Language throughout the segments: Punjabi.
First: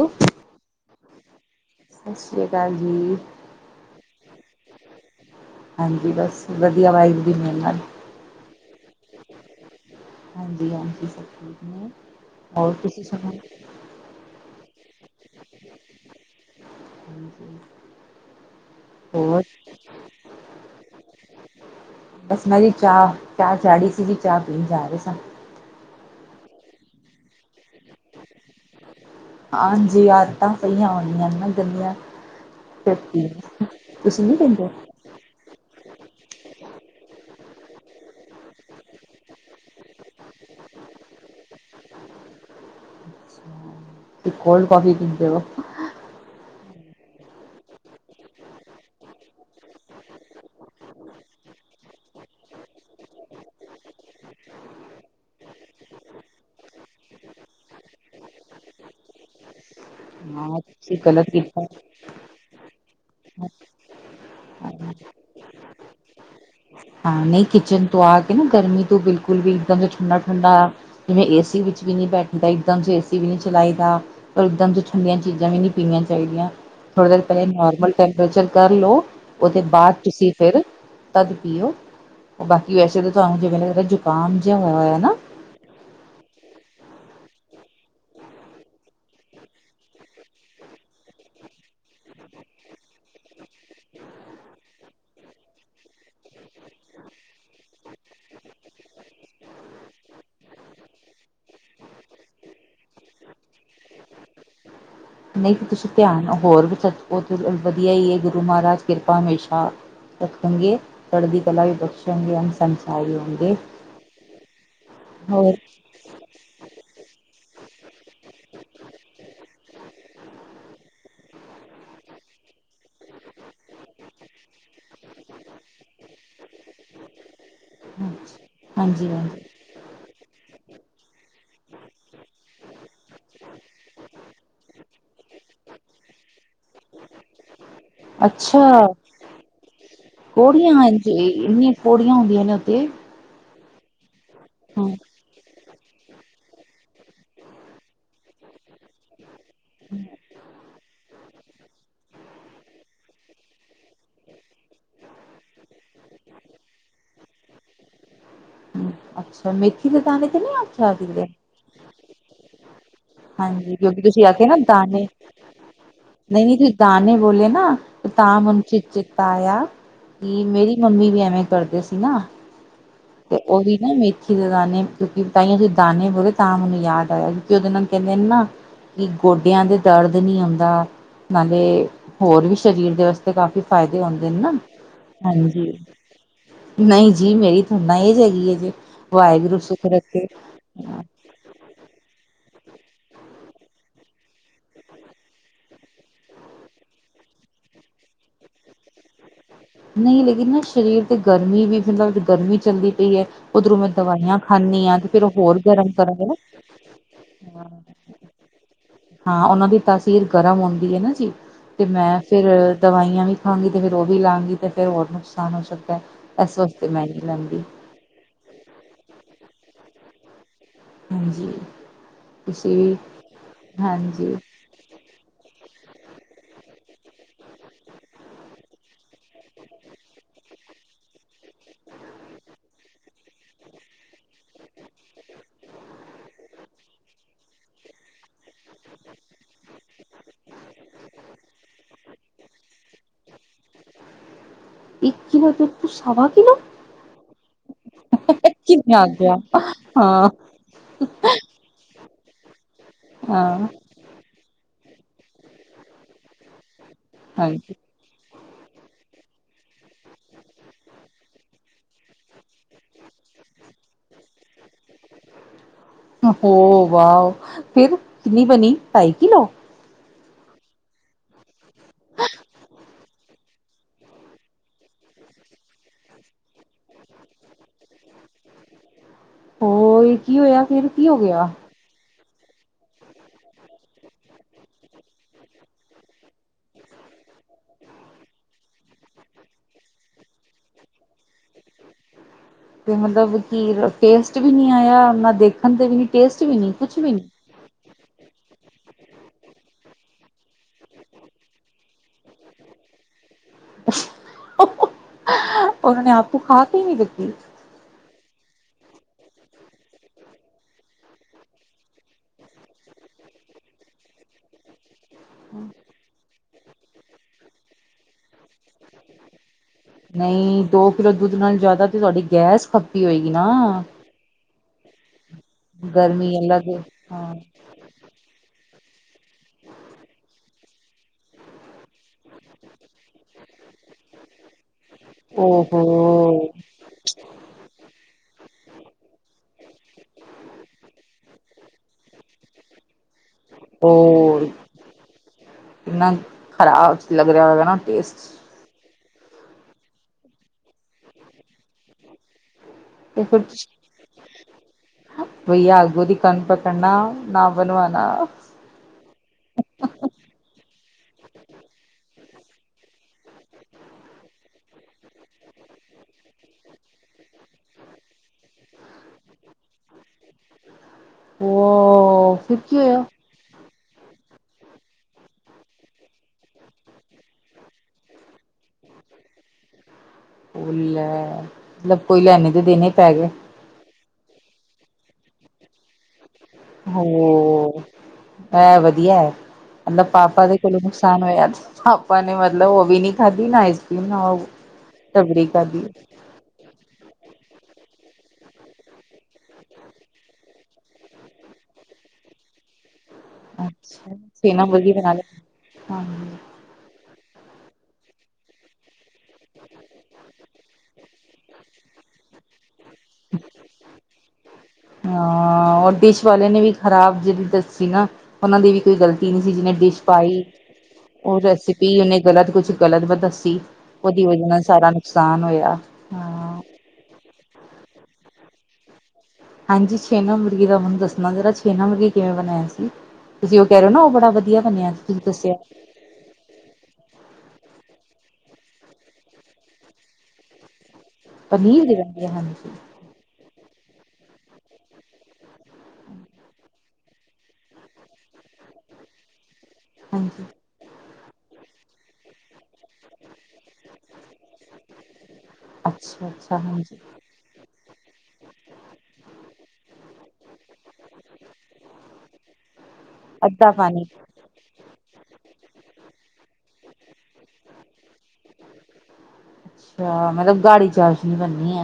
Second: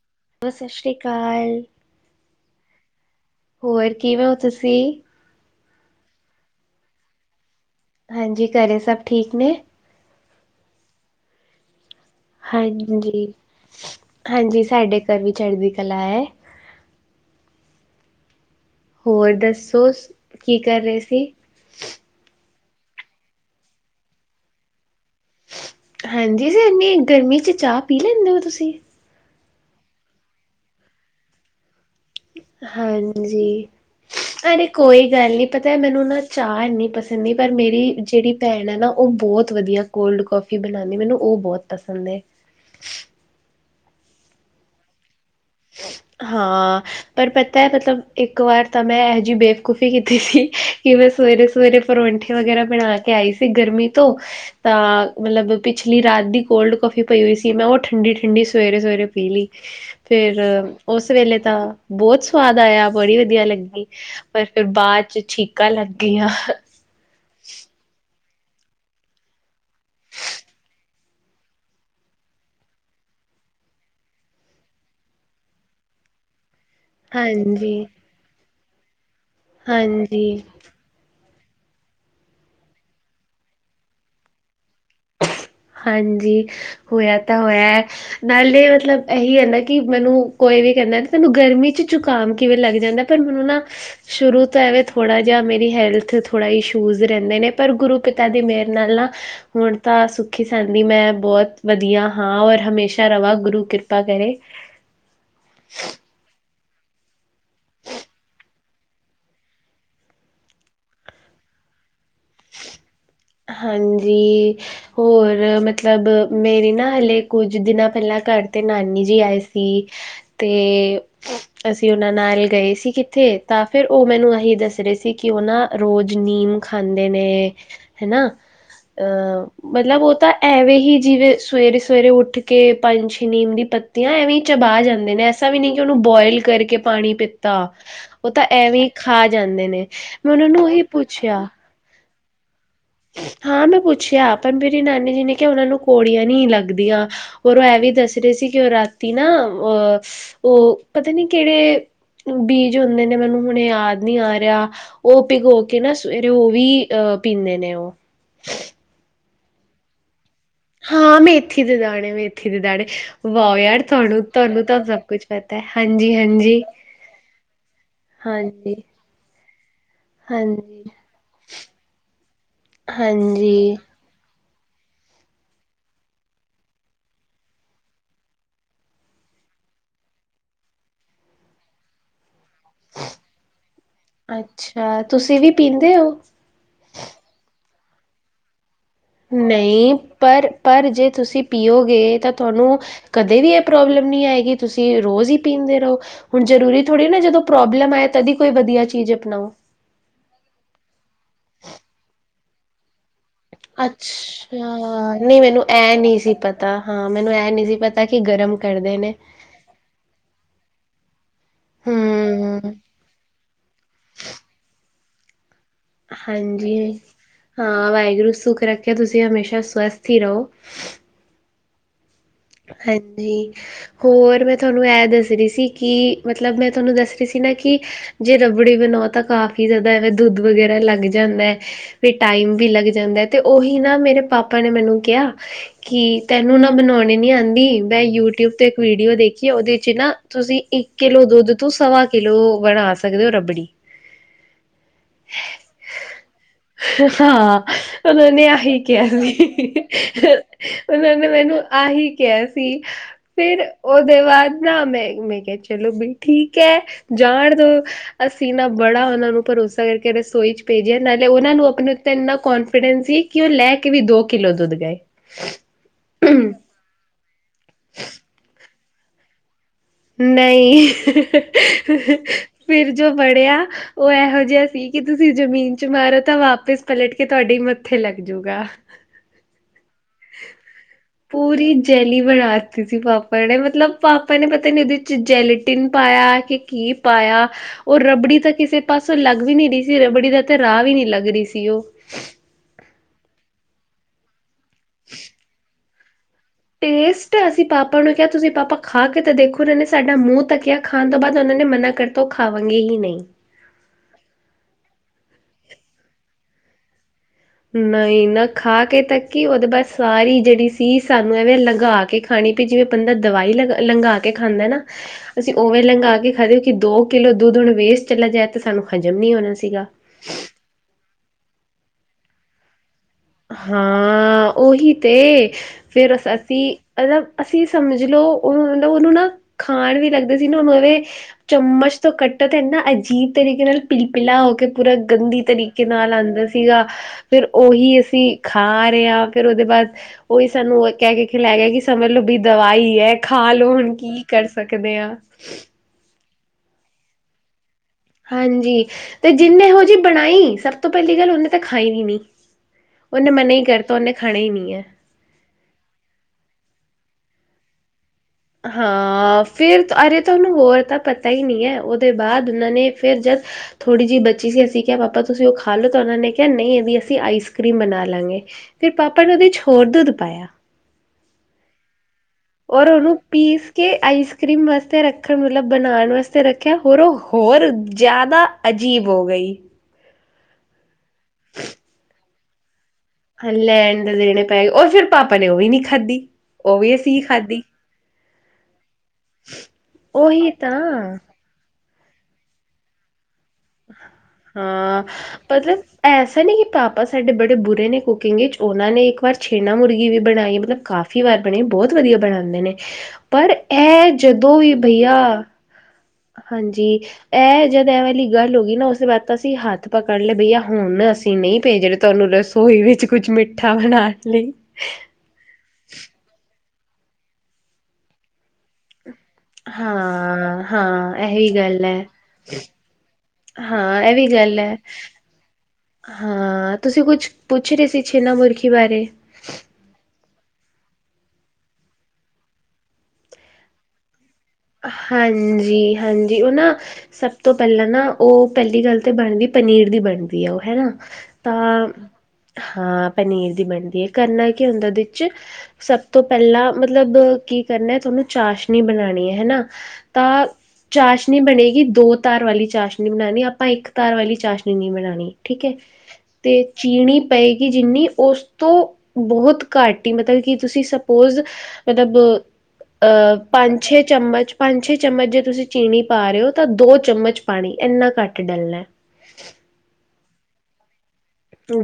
ਹੈਲੋ। [inaudible] ਸਸ਼੍ਰੀਕਾਲ। ਸਾਸਰੀਆਕਾਲ ਜੀ। ਹੋਰ ਕਿਵੇਂ ਓ ਤੁਸੀਂ? ਹਾਂਜੀ, ਬਸ ਵਧੀਆ ਵਾਹਿਗੁਰੂ ਦੀ ਮੇਰ ਨਾਲ। ਹਾਂਜੀ, ਘਰੇ ਸਭ ਠੀਕ ਨੇ? ਹਾਂਜੀ ਹਾਂਜੀ, ਸਭ ਠੀਕ ਨੇ। ਹੋਰ ਤੁਸੀਂ ਹਾਂਜੀ ਸੁਣਾਓ ਹਾਂਜੀ, ਸਾਡੇ ਘਰ ਵੀ ਚੜ੍ਹਦੀ ਕਲਾ ਐ। ਬਿਲਕੁਲ ਹੋਰ ਦੱਸੋ ਸ, ਕੀ ਕਰ ਰੇ ਸੀ? ਬਸ ਮੈਂ ਜੀ ਚਾਹ ਚਾਹ ਚਾੜੀ ਸੀਗੀ, ਚਾਹ ਪੀਣ ਜਾ ਰੇ ਸਾਂ। ਹਾਂਜੀ ਜੀ ਏਨੀ ਗਰਮੀ ਚ ਚਾਹ ਪੀ ਲੈਂਨੇ ਓ ਤੁਸੀਂ? ਹਾਂਜੀ, ਆਦਤਾਂ ਪਈਆਂ ਹੋਈਆਂ ਨਾ ਗੰਦੀਆਂ। ਫਿਰ ਹਾਂਜੀ, ਪੀਣੀ ਤੁਸੀਂ ਨੀ ਅਰੇ ਪੀਂਦੇ ਕੋਈ ਗੱਲ ਨੀ ਪਤਾ ਐ ਮੈਨੂੰ ਨਾ ਚਾਹ ਏਨੀ ਪਸੰਦ ਨੀ, ਪਰ ਮੇਰੀ ਜੇੜੀ ਭੈਣ ਏ ਨਾ, ਓ ਬੌਤ ਵਧੀਆ ਕੋਲਡ ਕੌਫੀ ਬਣਾਂਦੀ ਮੈਨੂੰ ਓ ਬੌਤ ਪਸੰਦ ਐ। ਤੁ ਕੋਲਡ ਕੌਫੀ ਪੀਂਦੇ ਓ। ਹਾਂ। ਪਰ ਪਤਾ ਐ ਮਤਲ ਏਕ ਵਾਰ ਤਾਂ ਮੈਂ ਇਹੋ ਜੀ ਬੇਵਕੂਫੀ ਕੀਤੀ ਸੀ, ਕਿ ਮੈਂ ਸਵੇਰੇ ਸਵੇਰੇ ਪਰੋਂਠੇ ਵਗੈਰਾ ਬਣਾ ਕੇ ਆਈ ਸੀ ਗਰਮੀ ਤੋਂ ਤਾਂ ਮਲਬ ਪਿਛਲੀ ਰਾਤ ਦੀ ਕੋਲਡ ਕੌਫੀ ਪਈ ਹੋਈ ਸੀ, ਮੈਂ ਓ ਠੰਡੀ, ਠੰਡੀ ਸਵੇਰੇ, ਸਵੇਰੇ ਪੀ ਲੀ। ਫੇਰ ਹਾਂ ਤੁਸੀਂ ਓਸ ਗਲਤ ਵੇਲੇ ਤਾਂ ਬੌਤ ਸਵਾਦ ਆਇਆ, ਬੜੀ ਵਧੀਆ ਕੀਤਾ ਲੱਗੀ। ਪਰ ਫਿਰ ਬਾਅਦ 'ਚ ਛੀਕਾਂ ਲੱਗ ਗਈਆਂ। ਹਾਂ, ਨਈ ਕਿਚਨ ਤੋਂ ਆ ਕੇ ਨਾ ਗਰਮੀ ਤੋਂ ਬਿਲਕੁਲ ਵੀ ਏਕਦਮ ਠੰਡਾ ਠੰਡਾ ਜਿਵੇਂ ਏ ਸੀ ਵਿੱਚ ਵੀ ਨਈ ਬੈਠੀ ਦਾ, ਇੱਕਦਮ ਜੇ ਏ ਸੀ ਵੀ ਨੀ ਚਲਾਈ ਦਾ। ਪਰ ਇਕਦਮ ਜੇ ਠੰਡੀਆਂ ਚੀਜ਼ਾਂ ਵੀ ਨੀ ਪੀਣੀਆਂ ਚਾਈਦੀਆਂ। ਥੋੜੀ ਦੇਰ ਪੈਲੇ ਹਾਂਜੀ ਨੋਰਮਲ ਟੈਂਪਰੇਚਰ ਕਰ ਲੋ ਓਦੇ ਬਾਅਦ ਤੁਸੀ ਹਾਂਜੀ ਫਿਰ ਤਦ ਪੀਓ, ਬਾਕੀ ਵੈਸੇ ਤੇ ਤੁਆਨੂੰ ਜਿਵੇ ਲਗਦਾ ਨਾ ਜ਼ੁਕਾਮ ਜੇਆ ਹੋਇਆ ਹੋਇਆ ਨਾ। ਹਾਂਜੀ, ਹੋਇਆ ਤਾ ਹੋਇਆ। ਨਾਲੇ ਮਤਲਬ ਇਹੀ ਆ ਨਾ ਕਿ ਮੈਨੂੰ ਕੋਈ ਵੀ ਕੈਂਦਾ ਕਿ ਤੇਨੂੰ ਗਰਮੀ ਚ ਜ਼ੁਕਾਮ ਕਿਵੇਂ ਲੱਗ ਜਾਂਦੈ। ਪਰ ਮੇਨੂੰ ਨਾ ਸ਼ੁਰੂ ਤੋਂ ਐਵੇਂ ਥੋੜ੍ਹਾ ਜੇਆ ਮੇਰੀ ਹੈਲਥ ਥੋੜ੍ਹਾ ਇਸ਼ੂਜ਼ ਰੈਂਦੇ ਨੇ, ਪਰ ਗੁਰੂ ਪਿਤਾ ਦੀ ਮੇਰ ਨਾਲ ਨਾ ਹੁਣ ਤਾਂ ਸੁ ਖੀ ਸਾਂਦੀ ਮੈਂ ਬੌਅਤ ਵਧੀਆ ਹਾਂ, ਔਰ ਹਮੇਸ਼ਾ ਰਵਾਂ ਗੁਰੂ ਕਿਰਪਾ ਕਰੇ। ਨਈ ਤੁਸੀ ਧਿਆਨ ਹੋਰ ਵੀ ਓ ਤੇ ਫਿਰ ਵਧੀਆ ਈ ਏ, ਗੁਰੂ ਮਹਾਰਾਜ ਕਿਰਪਾ ਹਮੇਸ਼ਾ ਰੱਖਣਗੇ, ਚੜਦੀ ਕਲਾ ਵੀ ਬਖਸ਼ ਹਾਂਜੀ, ਹੋਰ ਮਤਲ ਮਤਲਬ ਮੇਰੀ ਨਾ ਹਲੇ ਕੁਝ ਦਿਨਾਂ ਪੈਲਾਂ ਘਰ ਤੇ ਨਾਨੀ ਜੀ ਆਏ ਸੀ। ਤੇ ਅਸੀ ਓਨਾ ਨਾਲ ਗਏ ਸੀ ਕਿਥੇ, ਤਾਂ ਫੇਰ ਓ ਮੈਨੂੰ ਅਹੀ ਦੱਸ ਰੇ ਸੀ ਕਿ ਓ ਨਾ ਰੋਜ਼ ਨੀਮ ਖਾਂਦੇ ਨੇ, ਹਨਾ ਹਾਂਜੀ ਹਾਂਜੀ ਅਹ ਮਤਲਬ ਉਹ ਤਾਂ ਐਵੇਂ ਹੀ ਜਿਵੇ ਸਵੇਰੇ ਸਵੇਰੇ ਉੱਠ ਕੇ ਪੰਛ ਨੀਮ ਦੀ ਪਤੀ ਆਂ ਐਵੇਂ ਹੀ ਚਬਾਹ ਜਾਂਦੇ ਨੇ ਐਸਾ ਵੀ ਨਹੀਂ ਕਿ ਉਹਨੂੰ ਬੋਇਲ ਕਰਕੇ ਪਾਣੀ ਪੀਤਾ। ਉਹ ਤਾਂ ਅੱਛਾ ਐਵੇਂ ਖਾ ਜਾਂਦੇ ਨੇ, ਮੈਂ ਉਹਨਾਂ ਨੂੰ ਪੌੜੀਆਂ ਉਹੀ ਹਾਂਜੀ ਪੁੱਛਿਆ। ਇੰਨੀਆਂ ਪੌੜੀਆਂ ਹੁੰਦੀਆਂ ਨੇ ਅੱਗੇ। ਹਾਂ ਮੈਂ ਪੁੱਛਿਆ, ਪਰ ਮੇਰੀ ਨਾਨੀ ਜੀ ਨੇ ਕਿਹਾ ਉਹਨਾਂ ਨੂੰ ਪੌੜੀਆਂ ਨਹੀ ਲੱਗਦੀਆਂ ਔਰ ਉਹ ਇਹ ਵੀ ਦੱਸ ਰਹੇ ਸੀ ਕਿ ਉਹ ਰਾਤੀ ਨਾ ਅਹ, ਉਹ ਪਤਾ ਨੀ ਕਿਹੜੇ ਬੀਜ ਹੁੰਦੇ ਨੇ ਮੈਨੂੰ ਹੁਣ ਯਾਦ ਨਹੀ ਆ ਰਿਹਾ। ਓਹ ਪੀਗੋ ਕੇ ਨਾ ਸਵੇਰੇ ਉਹ ਵੀ ਅਹ ਪਿੰਦੇ ਨੇ ਉਹ। ਹੂੰ, ਅੱਛਾ ਮੇਥੀ ਦੇ ਦਾਣੇ ਤੇ ਨੀ ਹੇ? ਹਾਂ ਮੈਥੀ ਦੇ ਦਾਣੇ, ਮੈਥੀ ਦੇ ਦਾਣੇ ਵਾਹ ਹਾਂਜੀ ਯਾਰ ਕਿਉਂਕਿ ਤੁਹਾਨੂੰ ਤੁਸੀਂ ਆਖੇ ਨਾ ਤੁਹਾਨੂੰ ਤਾਂ ਸਭ ਦਾਣੇ, ਕੁੱਛ ਪਤਾ ਹੈ ਹਾਂਜੀ ਹਾਂਜੀ ਨਹੀਂ ਦਾਣੇ ਬੋਲੇ ਨਾ ਤਾਂ ਮੈਨੂੰ ਹਾਂਜੀ ਚਿਤ ਚੇਤਾ ਆਇਆ ਕਿ, ਮੇਰੀ ਹਾਂਜੀ ਮੰਮੀ ਵੀ ਐਵੇਂ ਕਰਦੇ ਸੀ ਨਾ ਤੇ ਓਹ ਹਾਂਜੀ ਨਾ ਮੈਥੀ ਦੇ ਦਾਣੇ ਕਿਉਂਕਿ ਤਾਈ ਅਸੀਂ ਦਾਣੇੇ ਬੋਲੇ ਤਾਂ ਮੈਨੂੰ ਯਾਦ ਆਇਆ ਕਿਉਂਕਿ ਉਹਦੇ ਨਾਲ ਨੂੰ ਕਹਿੰਦੇ ਨਾ ਕਿ ਗੋਡਿਆਂ ਦੇ ਦਰਦ ਨਹੀਂ ਹੁੰਦਾ, ਨਾਲੇ ਹੋਰ ਵੀ ਸ਼ਰੀਰ ਦੇ ਵਾਸਤੇ ਕਾਫੀ ਫਾਇਦੇ ਹੁੰਦੇ ਨੇ ਨਾ ਅੱਛਾ ਤੁਸੀਂ ਵੀ ਹਾਂਜੀ ਪੀਂਦੇ ਹੋ ਨਹੀਂ ਜੀ, ਮੇਰੀ ਫਰਮਾਇਸ਼ ਹੈਗੀ ਹੈ ਜੇ। ਵਾਹਿਗੁਰੂ ਸੁੱਖ ਨਹੀ, ਰੱਖੇ। ਪਰ ਪਰ ਜੇ ਤੁਸੀਂ ਪੀਓਗੇ ਤਾਂ ਤੁਹਾਨੂੰ ਕਦੇ ਵੀ ਇਹ ਪ੍ਰੋਬਲਮ ਨਹੀ ਆਏਗੀ ਤੁਸੀਂ ਰੋਜ਼ ਈ ਪੀਂਦੇ ਰਹੋ। ਹੁਣ ਜਰੂਰੀ ਥੋੜੀ ਨਾ ਜਦੋਂ ਪ੍ਰੋਬਲਮ ਆਏ ਤਦੀ ਕੋਈ ਵਧੀਆ ਚੀਜ਼ ਅਪਣਾਓ। ਨਹੀ ਲੇਕਿਨ ਨਾ, ਸ਼ਰੀਰ ਤੇ ਗਰਮੀ ਵੀ ਫਿਲਹਾਲ ਗਰਮੀ ਚੱਲਦੀ ਪਈ ਹੈ। ਉੱਧਰੋਂ ਮੈਂ ਦਵਾਈਆਂ ਅੱਛਾ, ਖਾਂਦੀ ਹਾਂ ਤੇ ਫੇਰ ਉਹ ਨਹੀਂ ਹੋਰ ਮੈਨੂੰ ਗਰਮ ਇਹ ਨਹੀਂ ਕਰਾਂਗੇ ਸੀ ਨਾ। ਪਤਾ, ਹਾਂ ਮੈਨੂੰ ਇਹ ਨਹੀਂ ਸੀ ਪਤਾ ਤਾਂ ਕਿ ਗਰਮ ਕਰਦੇ ਨੇ। ਹਾਂ, ਉਹਨਾਂ ਦੀ ਤਸ ਗਰਮ ਹੁੰਦੀ ਹੈ ਨਾ ਜੀ ਤੇ ਮੈਂ ਫਿਰ ਹਮ ਦਵਾਈਆਂ ਵੀ ਖਾਂਗੀ ਤੇ ਫਿਰ ਉਹ ਵੀ ਲਾਂਗੀ। ਤੇ ਫਿਰ ਹੋਰ ਨੁਕਸਾਨ ਹੋ ਸਕਦਾ ਇਸ ਹਾਂਜੀ, ਵਾਸਤੇ ਮੈਂ ਨਹੀਂ ਲੈਂਦੀ ਹਾਂ ਵਾਹਿਗੁਰੂ ਸੁੱਖ ਰੱਖੇ ਤੁਸੀਂ ਹਮੇਸ਼ਾ ਸਵਸਥ ਹੀ ਰਹੋ। ਹਾਂਜੀ ਤੁਸੀਂ ਵੀ ਹਾਂਜੀ, ਹਾਂਜੀ। ਹੋਰ ਮੈਂ ਤੁਹਾਨੂੰ ਇਹ ਦੱਸ ਰਹੀ ਸੀ ਕਿ, ਮਤਲਬ ਮੈਂ ਤੁਹਾਨੂੰ ਦੱਸ ਰਹੀ ਸੀ ਨਾ ਕਿ ਜੇ ਰਬੜੀ ਬਣਾਓ ਤਾਂ ਕਾਫ਼ੀ ਜ਼ਿਆਦਾ ਐਵੇਂ ਦੁੱਧ ਵਗੈਰਾ ਲੱਗ ਜਾਂਦਾ ਹੈ। ਤੇ ਵੀ ਟਾਈਮ ਵੀ ਲੱਗ ਜਾਂਦਾ ਏ, ਤੇ ਉਹੀ ਨਾ ਮੇਰੇ ਪਾਪਾ ਨੇ ਮੈਨੂੰ ਕਿਹਾ ਕਿ ਤਿੰਨੋ ਨਾ ਬਣਾਉਣੇ ਆਂਦੀ ਮੈਂ ਯੂਟਿਊਬ ਤੇ ਇੱਕ ਵੀਡੀਓ ਦੇਖੀ ਉਹਦੇ ਚ ਨਾ ਤੁਸੀਂ ਇੱਕ ਕਿਲੋ ਦੁੱਧ ਤੂੰ ਸਵਾ ਕਿਲੋ ਬਣਾ ਸਕਦੇ ਹੋ ਰਬੜੀ? ਇੱਕ ਕੀ ਨਾ ਸਵਾ ਕਿਲੋ? ਹਾਂ, ਉਹਨਾਂ ਨੇ ਇਹ ਆਹੀ ਕਿਵੇਂ ਆ ਕਿਹਾ ਗਿਆ ਸੀ ਹਾਂ ਉਹਨਾਂ ਨੇ ਮੈਨੂੰ ਆਹੀ ਕਿਹਾ ਸੀ, ਫਿਰ ਹਾਂ ਉਹਦੇ ਬਾਅਦ ਨਾ ਮੈਂ, ਮੈਂ ਕਿਹਾ ਚਲੋ ਬੀ ਠੀਕ ਹੈ ਜਾਣ ਹਾਂਜੀ। ਦੋ। ਅਸੀਂ ਨਾ ਬੜਾ ਉਹਨਾਂ ਨੂੰ ਭਰੋਸਾ ਕਰਕੇ ਰਸੋਈ 'ਚ ਭੇਜਿਆ ਨਾਲੇ ਉਹਨਾਂ ਨੂੰ ਆਪਣੇ ਉੱਤੇ ਇੰਨਾ ਕੋਂਨਫੀਡੈਂਸ ਸੀ। ਕਿ ਉਹ ਲੈ ਕੇ ਵੀ ਦੋ ਕਿੱਲੋ ਦੁੱਧ ਗਏ ਉਹ ਵਾਓ ਫਿਰ ਨਹੀਂ ਬਣੀ ਤਾਈ ਦੀ ਨੌ। ਨਹੀਂ, ਫਿਰ। ਜੋ ਬੜਿਆ ਉਹ ਇਹੋ ਜਿਹਾ ਸੀ ਕਿ ਤੁਸੀਂ ਜ਼ਮੀਨ ਚ ਮਾਰੋ ਤਾਂ ਵਾਪਿਸ ਪਲਟ ਕੇ ਤੁਹਾਡੀ ਕਿੱਥੇ ਲੱਗ ਜੂਗਾ। ਹੋਰ ਕੀ ਹੋਇਆ, ਫਿਰ ਕੀ ਹੋ ਗਿਆ। ਜੈਲੀ ਬਣਾ ਦਿੱਤੀ ਸੀ ਪਾਪਾ ਨੇ ਮਤਲਬ ਪਾਪਾ ਨੇ ਪਤਾ ਨੀ ਉਹਦੇ ਚ ਜੈਲੀਟਿਨ ਪਾਇਆ ਕਿ ਕੀ ਪਾਇਆ। ਉਹ ਰਬੜੀ ਤਾਂ ਕਿਸੇ ਪਾਸੋਂ ਲੱਗ ਵੀ ਨਹੀ ਰਹੀ ਸੀ ਰਬੜੀ ਦਾ ਤਾਂ ਰਾਹ ਵੀ ਨੀ ਲੱਗ ਰਹੀ ਸੀ ਉਹ। ਤੇ ਮਤਲਬ ਕੀ ਟੇਸਟ ਵੀ ਨੀ ਆਇਆ ਨਾ ਦੇਖਣ ਤੇ ਵੀ ਨੀ ਟੇਸਟ ਵੀ ਨੀ ਕੁਛ ਵੀ ਨੀ ਟੇਸਟ ਅਸੀਂ ਪਾ ਉਹਨ ਨੂੰ ਕਿਹਾ ਤੁਸੀਂ ਪਾਪਾ ਖਾ ਕੇ ਤਾਂ ਦੇਖੋ ਉਹਨਾਂ ਨੇ ਸਾਡਾ ਮੂੰਹ ਤੱਕਿਆ ਖਾਣ ਤੋਂ ਬਾਦ ਉਹਨਾਂ ਨੇ ਮਨਾ ਕਰਤਾ ਉਹ ਖਾਵਾਂਗੇ ਹੀ ਨਹੀਂ‌। ਉਹ ਨੇ ਆਪ ਖਾ ਕੇ ਨਹੀ ਦੇਖੀ। ਨਈ ਨਾ ਖਾ ਕੇ ਤੱਕੀ ਉਹਦੇ ਬਾਦ ਸਾਰੀ ਜਿਹੜੀ ਸੀ ਸਾਨੂੰ ਐਵੇਂ ਲੰਘਾ ਕੇ ਖਾਣੀ ਪਈ ਜਿਵੇਂ ਬੰਦਾ ਦਵਾਈ ਲ, ਲੰਘਾ ਕੇ ਖਾਂਦਾ ਨਾ। ਤੁਸੀਂ ਓਵੇ ਲੰਘਾ ਕੇ ਖਾਦੇਓ ਕਿ ਦੋ ਕਿਲੋ ਦੁੱਧ ਹੁਣ ਵੇਸਟ ਚਲਾ ਜਾਏ ਤਾਂ ਸਾਨੂੰ ਹਜ਼ਮ ਨੀ ਹੋਣਾ ਸੀਗਾ। ਨਹੀਂ ਦੋ ਕਿਲੋ ਦੁੱਧ ਨਾਲ ਜਾਦਾ ਤੇ ਤੁਹਾਡੀ ਗੈਸ ਖੱਪੀ ਹੋਈ। ਹਾਂ ਉਹੀ ਤੇ ਫੇਰ ਗਰਮੀ ਅ ਅਲੱਗ ਅਸੀਂ ਮਤਲਬ ਹਾਂ ਅਸੀਂ ਸਮਝ ਲੋ ਉਹ ਮਤਲਬ ਉਹਨੂੰ ਨਾ ਖਾਣ ਵੀ ਲੱਗਦੇ ਸੀ ਨਾ ਉਹਨੂੰ ਇਹਵੇ ਚਮਚ ਤੋਂ ਕੱਟੋ ਤੇ ਇੰਨਾ ਅਜੀਬ ਤਰੀਕੇ ਨਾਲ ਪਿਲਪੀਲਾ ਹੋ ਕੇ ਪੂਰਾ ਗੰਦੀ ਤਰੀਕੇ ਨਾਲ ਓਹੋ ਆਉਂਦਾ ਸੀਗਾ ਫਿਰ ਉਹੀ ਅਸੀਂ ਖਾ ਰਹੇ ਆ ਫਿਰ ਉਹਦੇ ਬਾਦ ਉਹੀ ਸਾਨੂੰ ਕਹਿ ਕੇ ਖਿਲਾਏ ਗਾ ਕਿ ਸਮਝ ਲੋ ਬੀ ਦਵਾਈ ਹੈ। ਖਾ ਲੋ ਹੁਣ ਕੀ ਕਰ ਸਕਦੇ ਆ। ਇੰਨਾ ਖ਼ਰਾਬ ਲੱਗਦਾ ਹੋਏਗਾ ਨਾ ਟੇਸਟ। ਹਾਂਜੀ ਤੇ ਜਿੰਨੇ ਹੋ ਜਿ ਬਣਾਈ ਸਭ ਤੋਂ ਪਹਿਲੀ ਗੱਲ ਉਹਨੇ ਤਾਂ ਖਾਈ ਵੀ ਨੀ। ਤੇ ਉਹਨੇ ਫਿਰ ਮਨਾ ਹੀ ਕਰਤਾ ਉਹਨੇ ਖਾਣਾ ਹੀ ਨਈ ਹੈ। ਭਈਆ ਅੱਗੋ ਦੀ ਕਨ ਪਕੜਨਾ ਨਾ ਬਣਵਾਣਾ। ਹਾਂ। ਫਿਰ ਅਰੇ ਤੁਹਾਨੂੰ ਹੋਰ ਤਾਂ ਪਤਾ ਹੀ ਨਈ ਹੈ ਉਹਦੇ ਬਾਦ ਉਹਨਾਂ ਨੇ ਫਿਰ ਜਦ ਥੋੜ੍ਹੀ ਜਿਹੀ ਬੱਚੀ ਸੀ ਅਸੀਂ ਕਿਹਾ ਪਾਪਾ ਤੁਸੀਂ ਉਹ ਖਾ ਲੋ ਤਾਂ ਉਹਨਾਂ ਨੇ ਕਿਹਾ ਨਹੀਂ ਇਹਦੀ ਅਸੀਂ ਆਈਸ ਕਰੀਮ ਬਣਾ ਲਾਂਗੇ। ਫਿਰ ਪਾਪਾ ਨੇ ਉਹਦੇ ਚ ਹੋਰ ਦੁੱਧ ਪਾਇਆ। ਉਹ। ਫਿਰ ਕੀ ਔਰ ਹੋਇਆ ਉਹਨੂੰ ਪੀਸ ਕੇ ਆਈਸ ਕਰ੍ਰੀਮ ਵਾਸਤੇ ਰੱਖਣ ਵਾਲਾ ਬਣਾਉਣ ਵਾਸਤੇ ਰੱਖਿਆ ਹੋਰ ਉਹ ਹੋਰ ਜਾਦਾ- ਅਜੀਬ ਹੋ ਗਈ। ਉਹ ਲੈ ਮਤਲਬ ਕੋਈ ਲੈਨੇ ਦੇ ਦੇਣੇ ਪੈ ਗਏ। ਲੈਣ ਦੇ ਦੇਣੇ ਪੈ ਗਏ ਉਹ ਫੇਰ ਪਾਪਾ ਨੇ ਉਹ ਵੀ ਨੀ ਖਾਧੀ। ਉਹ ਵੀ ਅਸੀਂ ਹੀ ਖਾਧੀ, [unintelligible] ਹੈ ਵਧੀਆ ਹੈ ਮਤਲਬ ਪਾਪਾ ਉਹੀ ਦੇ ਕੋਲੋਂ ਤਾਂ। ਨੁਕਸਾਨ ਹੋਇਆ। ਪਾਪਾ ਨੇ ਮਤਲਬ ਉਹ ਵੀ ਨੀ ਖਾਧੀ ਨਾ ਆਈਸ ਹਾਂ ਮਤਲਬ ਐਸਾ ਨਈ ਕਿ ਪਾਪਾ ਪਾ ਸਾਡੇ ਬੜੇ ਬੁਰੇ ਨੇ ਕੁਕਿੰਗ ਵਿੱਚ ਉਹਨਾਂ ਨੇ ਇੱਕ ਵਾਰ ਛੇਣਾ ਮੁਰਗੀ ਵੀ ਬਣਾਈ ਮਤਲਬ ਕਾਫੀ ਕਾਫ਼ੀ ਵਾਰ ਬਣੇ ਬਹੁਤ ਵਧੀਆ ਬਣਾਉਂਦੇ ਨੇ ਪਰ ਇਹ ਜਦੋਂ ਵੀ ਭਈਆ ਹਾਂ। ਹਾਂਜੀ ਇਹ ਜਦ ਐ ਵਾਲੀ ਗੱਲ ਹੋ ਗਈ ਨਾ ਉਸਦੇ ਬਾਅਦ ਤਾਂ ਅਸੀਂ ਹੱਥ ਪਕੜ ਲਏ ਬਈਆ ਹੁਣ ਅਸੀਂ ਨਈ ਭੇਜਰੇ ਤੁਹਾਨੂੰ ਰਸੋਈ ਵਿੱਚ ਕੁੱਝ ਮਿੱਠਾ ਬਣਾਉਣ ਲਈ। ਹਾਂ ਔਰ ਡਿਸ਼ ਵਾਲੇ ਨੇ ਵੀ ਖ਼ਰਾਬ ਜਿਹੜੀ ਦੱਸੀ ਨਾ ਉਹਨਾਂ ਦੀ ਵੀ ਕੋਈ ਗਲਤੀ ਨਹੀਂ ਸੀ ਜਿਹਨੇ ਡਿਸ਼ ਪਾਈ ਹਾਂ ਹਾਂ ਇਹ ਉਹ ਵੀ ਗੱਲ ਰੈਸਿਪੀ ਹੈ ਉਹਨੇ ਗ਼ਲਤ ਕੁਛ ਗਲਤ ਵ ਦੱਸ ਹਾਂ ਉਹਦੀ ਵਜਾ ਨਾਲ ਸਾਰਾ ਨੁਕਸਾਨ ਹੋਇਆ। ਹਾਂ ਹਂ, ਤੁਸੀਂ ਕੁਛ ਪੁੱਛ ਰਹੇ ਸੀ ਛੇਨਾ ਮੁਰਖੀ ਬਾਰੇ ਹਾਂਜੀ। ਛੇਨਾ ਮੁਰਗੀ ਦਾ ਮੈਨੂੰ ਦੱਸਣਾ ਜਰਾ ਛੇਨਾ ਮੁਰਗੀ ਕਿਵੇਂ ਬਣਾਇਆ ਸੀ। ਤੁਸੀਂ ਉਹ ਕਹਿ ਰਹੇ ਨਾ ਉਹ ਬੜਾ ਵਧੀਆ ਵਧੀਆ ਬੰਨਿਆ, ਤੁਸੀਂ ਦੱਸਿਆ। ਹਾਂਜੀ, ਹਾਂਜੀ, ਉਹ ਨਾ ਸਭ ਤੋਂ ਪਹਿਲਾਂ ਨਾ ਉਹ ਪਹਿਲੀ ਗੱਲ ਤੇ ਬਣਦੀ ਪਨੀਰ ਦੀ ਬਣਦੀ ਏ ਉਹ ਹਨਾਂ। ਪਨੀਰ ਦੀ ਬਣਾਦੀ ਏ, ਹਾਂਜੀ। ਪਨੀਰ ਦੀ ਬਣਦੀ ਐ। ਕਰਨਾ ਕੀ ਹੁੰਦਾ ਉਹਦੇ ਵਿੱਚ ਸਭ ਤੋਂ ਪਹਿਲਾਂ ਮਤਲਬ ਕੀ ਕਰਨਾ ਤੁਹਾਨੂੰ ਚਾਸ਼ਨੀ ਬਣਾਣੀ ਐ ਹੈਨਾਂ। ਹਾਂਜੀ ਤਾਂ ਚਾਸ਼ਨੀ ਬਣੇਗੀ ਦੋ ਧਾਰ ਵਾਲੀ ਚਾਸ਼ਨੀ ਬਣਾਣੀ ਆਪਾਂ ਇੱਕ ਧਾਰ ਵਾਲੀ ਚਾਸ਼ਨੀ ਨਈਂ ਬਣਾਣੀ। ਠੀਕ ਐ ਅੱਛਾ ਅੱਛਾ ਤੇ ਹਾਂਜੀ ਚੀਣੀ ਪਏਗੀ ਜਿੰਨੀ ਉਸ ਤੋਂ ਬੋਤ ਘੱਟ ਈ ਮਤਲਬ ਕਿ ਤੁਸੀਂ ਸਪੋਜ਼ ਮਤਲਬ, ਅਹ ਅੱਧਾ ਪੰਜ-ਛੇ ਪਾਣੀ ਚਮਚ ਪੰਜ-ਛੇ ਚਮਚ ਜੇ ਤੁਸੀਂ ਚੀਣੀ ਪਾ ਰਹੇ ਔ ਤਾਂ ਦੋ ਚਮਚ ਪਾਣੀ, ਇੰਨਾ ਘੱਟ ਡਲਣਾ। ਅੱਛਾ। ਮਤਲਬ ਗਾੜੀ ਚਾਛ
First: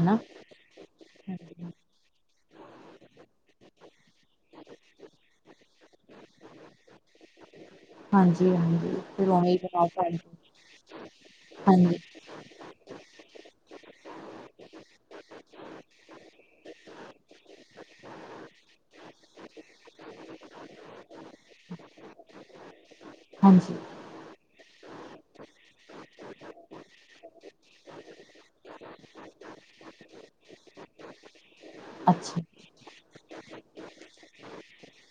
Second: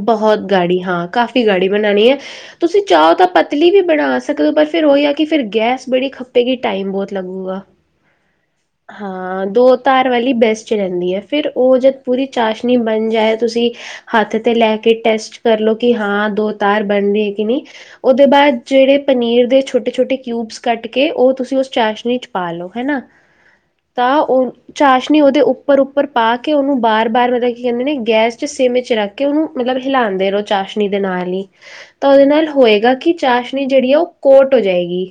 ਬਹੁਤ ਗਾੜੀ ਹਾਂ, ਕਾਫ਼ੀ ਗਾੜੀ ਬਣਾਣੀ ਐ, ਤੁਸੀਂ ਚਾਹੋ ਤਾਂ ਪਤਲੀ ਵੀ ਬਣਾ ਸਕਦੇ। ਪਰ ਫਿਰ ਉਹੀ ਆ ਕਿ ਫਿਰ ਗੈਸ ਬੜੀ ਖੱਪੇਗੀ ਟਾਈਮ ਬੋਤ ਲੱਗੂਗਾ। ਹਾਂਜੀ, ਹਾਂਜੀ। ਫਿਰ ਹਾਂ, ਉਵੇਂ ਹੀ ਦੋ ਬਣਾਓ ਤਾਰ ਪਾਣੀ ਵਾਲੀ ਬੈਸਟ ਈ ਰਹਿੰਦੀ ਐ। ਫਿਰ ਉਹ ਜਦ ਹਾਂਜੀ ਪੂਰੀ ਚਾਸ਼ਨੀ ਬਣ ਜਾਏ ਤੁਸੀਂ ਹੱਥ ਤੇ ਲੈ ਕੇ ਟੈਸਟ ਕਰਲੋ ਕਿ ਹਾਂ ਦੋ ਤਾਰ ਬਣਦੀ ਐ ਕਿ ਨ੍ਹੀਂ। ਉਹਦੇ ਬਾਅਦ ਜਿਹੜੇ ਪਨੀਰ ਦੇ ਛੋਟੇ-ਛੋਟੇ ਕਿਊਬਸ ਕੱਟ ਕੇ ਉਹ ਤੁਸੀਂ ਉਸ ਚਾਸ਼ਨੀ ਚ ਪਾ ਲਓ ਹਨਾਂ। ਹਾਂਜੀ। ਤਾਂ ਉਹ ਚਾਸ਼ਨੀ ਉਹਦੇ ਉੱਪਰ-ਉੱਪਰ ਪਾ ਕੇ ਉਹਨੂੰ ਬਾਰ-ਬਾਰ ਮਤਲਬ ਕੀ ਕਹਿੰਦੇ ਨੇ ਗੈਸ ਚ ਸੇਮਂ ਚ ਰੱਖ ਕਿ ਉਹਨੂੰ ਮਤਲਬ ਹਿਲਾਂਦੇ ਰੋ ਚਾਸ਼ਨੀ ਦੇ ਨਾਲ ਈ। ਤਾਂ ਉਹਦੇ ਅੱਛਾ ਨਾਲ ਹੋਏਗਾ ਕਿ ਚਾਸ਼ਨੀ ਜਿਹੜੀ ਆ ਉਹ ਕੋਟ ਹੋ ਜਾਏਗੀ।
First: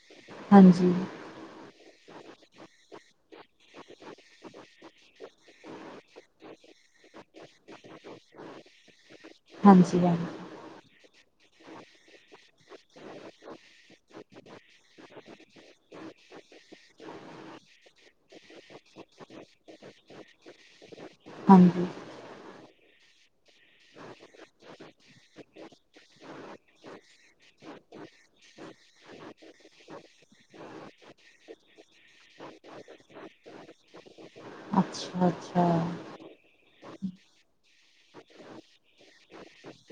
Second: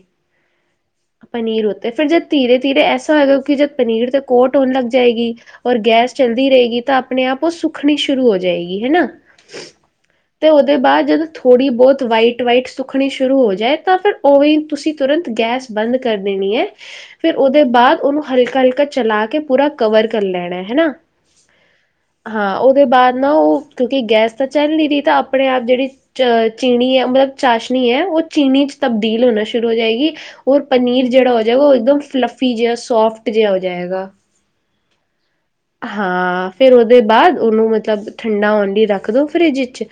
ਹਾਂਜੀ। ਪਨੀਰ ਉਤੇ ਫਿਰ ਜਦ ਧੀਰੇ-ਧੀਰੇ ਐਸਾ ਹੋਏਗਾ ਕਿ ਜਦ ਪਨੀਰ ਤੇ ਕੋਟ ਹੋਣ ਲੱਗ ਜਾਏਗੀ ਔਰ ਗੈਸ ਚੱਲਦੀ ਰਹੇਗੀ ਤਾਂ ਆਪਣੇ-ਆਪ ਉਹ ਸੁੱਖਣੀ ਸ਼ੁਰੂ ਹੋ ਜਾਏਗੀ। ਹਨਾਂ। ਹਾਂਜੀ, ਹਾਂ। ਤੇ ਉਹਦੇ ਬਾਅਦ ਜਦੋਂ ਥੋੜ੍ਹੀ ਬੋਤ ਵਾਈਟ-ਵਾਈਟ ਸੁੱਖਣੀ ਸ਼ੁਰੂ ਹੋ ਜਾਏ ਤਾਂ ਫਿਰ ਓਵੇਂ ਤੁਸੀਂ ਤੁਰੰਤ ਗੈਸ ਬੰਦ ਕਰ ਦੇਣੀ ਐ। ਫਿਰ ਉਹਦੇ ਬਾਅਦ ਉਹਨੂੰ ਹਲਕਾ-ਹਲਕਾ ਚਲਾ ਕੇ ਪੂਰਾ ਕਵਰ ਕਰ ਲੈਣਾ ਹਨਾਂ। ਹਾਂਜੀ। ਹਾਂ। ਉਹਦੇ ਬਾਅਦ ਨਾ ਉਹ ਕਿਉਂਕਿ ਗੈਸ ਤਾਂ ਚੱਲ ਨੀਂ ਰੀ ਤਾਂ ਆਪਣੇ-ਆਪ ਜਿਹੜੀ ਅ ਚੀਨੀ ਐ ਮਤਲਬ ਚਾਸ਼ਨੀ ਐ। ਉਹ ਚੀਨੀ ਚ ਤਬਦੀਲ ਹੋਣਾ ਸ਼ੁਰੂ ਹੋ ਜਾਏਗੀ। ਉਹ ਪਨੀਰ ਜਿਹੜਾ ਹੋ ਜਏਗਾ ਉਹ ਇੱਕਦਮ ਫਲੱਫੀ ਜਿਹਾ, ਸੋਫਟ ਜਿਹਾ ਹੋ ਜਾਏਗਾ। ਅੱਛਾ ਅੱਛਾ ਹਾਂ। ਫਿਰ ਉਹਦੇ ਬਾਅਦ ਉਹਨੂੰ ਮਤਲਬ ਠੰਡਾ ਆਉਣ ਲਈ ਰੱਖ ਦਿਉ ਫਰਿੱਜ ਇਚ।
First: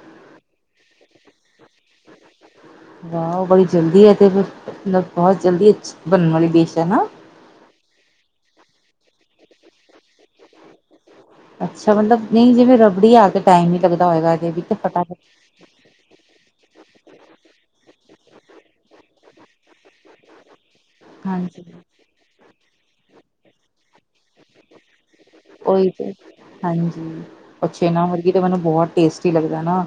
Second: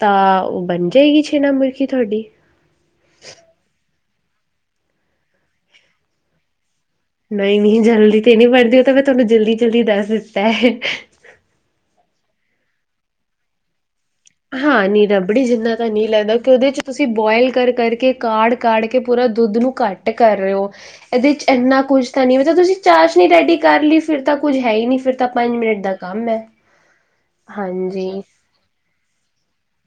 ਤਾਂ ਉਹ ਬਣ ਜਾਏਗੀ ਛੇਨਾ ਮੁਰਖੀ ਤੁਹਾਡੀ। ਹਾਂ। ਉਹ ਬੜੀ ਜਲਦੀ ਐ ਤੇ ਫੇਰ ਮਤਲਬ ਬਹੁਤ ਜਲਦੀ ਅਛੀ ਬਣਨ ਵਾਲੀ ਡਿਸ਼ ਐ ਨਾ। ਨਈਂ ਨਈਂ, ਜਲਦੀ ਤੇ ਨਈ ਬਣਦੀ ਉਹ ਤਾਂ ਮੈਂ ਤੁਹਾਨੂੰ ਜਲਦੀ-ਜਲਦੀ ਦੱਸ ਦਿੱਤਾ ਐ। ਅੱਛਾ। ਮਤਲਬ ਨਈ ਜਿਵੇਂ ਰਬੜੀ ਆ ਕੇ ਟਾਈਮ ਨੀਂ ਲੱਗਦਾ ਹੋਏਗਾ। ਇਹਦੇ ਵੀ ਤੇ ਹਾਂ। ਨੀ ਫਟਾਫਟ ਰਬੜੀ ਜਿੰਨਾ ਤ ਨੀ ਲਗਦਾ, ਕਿ ਉਹਦੇ 'ਚ ਤੁਸੀਂ ਬੋਇਲ ਕਰ ਕਰ ਕੇ ਕਾੜ-ਕਾੜ ਕੇ ਪੂਰਾ ਦੁੱਧ ਨੂੰ ਘੱਟ ਟ ਕਰ ਰੇ ਓ, ਇਹਦੇ 'ਚ ਹਾਂਜੀ ਏਨਾ ਕੁਝ ਤਾਂ ਨੀ ਮਤਲਬ, ਤੁਸੀਂ ਚਾਸ਼ਣੀ ਰੈਡੀ ਕਰ ਲੀ ਸ ਫਿਰ ਤਾਂ ਕੁੱਝ ਹੈ ਈ ਨੀ, ਫਿਰ ਤਾਂ ਪੰਜ ਮਿੰਟ ਉਹੀ ਦਾ ਤੇ ਕੰਮ ਐ, ਹਾਂਜੀ ਉਹ ਛੇਨਾ ਹਾਂਜੀ। ਮੁਰਗੀ ਤੇ ਮੈਨੂੰ ਬਹੁਤ ਟੇਸਟੀ ਲਗਦੈ ਨਾ।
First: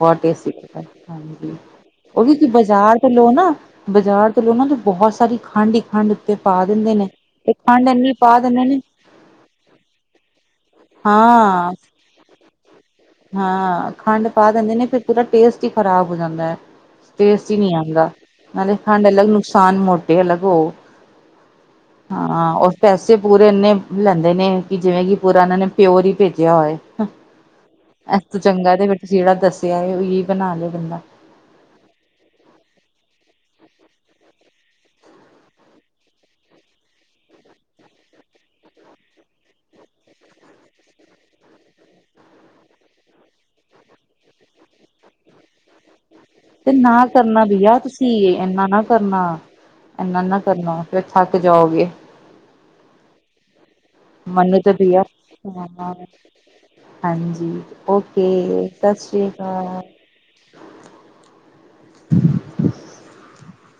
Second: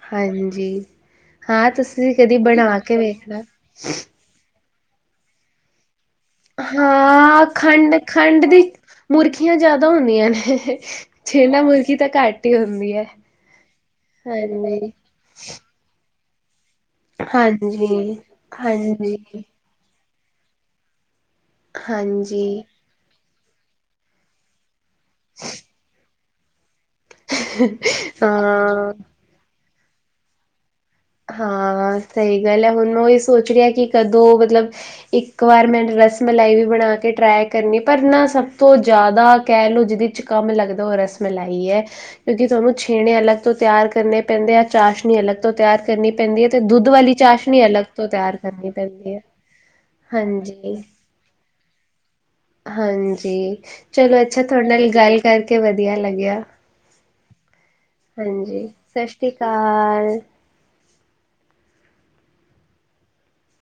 ਬਹੁਤ ਟੈਸਤੀ ਲਗਦਾ, ਹਾਂਜੀ। ਹਾਂ ਤੁਸੀਂ ਉਹ ਵੀ ਕਦੀ ਤੁਇ ਬਣਾ ਕੇ ਬਾਜ਼ਾਰ ਤੋਂ ਲੋਓ ਵੇਖਣਾ ਨਾ ਬਜ਼ਾਰ ਤੇ ਲੋ ਨਾ ਦੀ ਬਹੁਤ ਸਾਰੀ ਖੰਡ ਈ ਖੰਡ ਉੱਤੇ ਪਾ ਦਿੰਦੇ ਨੇ, ਹਾਂ ਤੇ ਖੰਡ ਏਨੀ ਪਾ ਖੰਡ-ਖੰਡ ਦੀ ਦਿੰਦੇ ਨੇ ਮੁਰਖੀਆਂ ਜਾਦਾ ਹੁੰਦੀਆਂ ਨੇ। ਛੇਨਾ ਹਾਂ ਮੁਰਖੀ ਤਾਂ ਘੱਟ ਈ ਹੁੰਦੀ ਐ, ਹਾਂਜੀ। ਓਦਾ ਟੇਸਟ ਈ ਖਰਾਬ ਹੋ ਜਾਂਦਾ ਐ, ਟੇਸਟ ਈ ਨੀ ਆਂਦਾ, ਹਾਂਜੀ, ਨਾਲੇ ਖੰਡ ਹਾਂਜੀ, ਅਲਗ ਨੁਕਸ ਸਾਨ ਮੋਟੇ ਅਲਗ ਹੋ, ਹਾਂ ਹਾਂਜੀ ਉਸ ਪੈਸੇ ਪੂਰੇ ਇੰਨੇ ਲੈਂਦੇ ਨੇ, ਕਿ ਜਿਵੇਂ ਕਿ ਪੂਰਾ ਏਨਾ ਨੇ ਪਿਓਰ ਈ ਭੇਜਿਆ ਹੋਏ। ਹ, ਐਸ ਤੋਂ ਚੰਗਾ ਤੇ ਹਾਂ। ਫੇਰ ਤੁਸੀ ਜੇੜਾ ਦਸਿਆ ਉਹੀ ਬਣਾ ਲੈ ਬੰਦਾ। ਹਾਂ ਸਈ ਗੱਲ ਐ, ਹੁਣ ਓਇ ਸੋਚ ਰੀ ਆ ਕਿ ਕਦੋ ਮਤਲਬ ਇਕ ਵਾਰ ਮੈਂ ਰਸ ਮਲਾਈ ਵੀ ਬਣਾ ਕੇ ਟ੍ਰੇਈ ਕਰਨੀ ਪਰ ਨਾ, ਸਭ ਤੋਂ ਜ਼ਿਆਦਾ ਕਹਿ ਲਓ ਜਿਦੀ 'ਚ ਕੰਮ ਲਗਦਾ, ਉਹ ਰਸਮਲਾਯੀ ਐ। ਕਿਉਂਕਿ ਥੋਨੂੰ ਛੇਣੇ ਅਲਗ ਤੋਂ ਤਿਆਰ ਕਰਨੇ ਪੈਂਦੇ ਐ, ਚਾਸ਼ਣੀ ਅਲਗ ਤੋਂ ਤਿਆਰ ਕਰਨੀ ਪੈਂਦੀ ਹੈ ਤੇ ਦੁੱਧ ਨਾ ਵਾਲੀ ਕਰਨਾ ਚਾਸ਼ਨੀ ਬਈਆ ਅਲੱਗ ਤੁਸੀ, ਤੋਂ ਤਿਆਰ ਏਨਾ ਕਰਨੀ ਨਾ ਪੈਂਦੀ ਹੈ ਕਰਨਾ, ਏਨਾ ਨਾ ਹਾਂਜੀ। ਕਰਨਾ, ਫੇਰ ਥੱਕ ਜਾਓਗੇ। ਹਾਂਜੀ, ਚਲੋ ਅੱਛਾ ਮੈਨੂੰ ਥੋਡੇ ਤੇ ਨਾਲ ਬਈਆ ਗੱਲ ਕਰਕੇ ਹਾਂ ਵਧੀਆ ਲਗਿਆ। ਹਾਂਜੀ, ਓਕੇ ਸਤਿ ਸਸ ਸ਼੍ਰੀ ਸ੍ਰੀਕਾਲ। ਅਕਾਲ। [inaudible]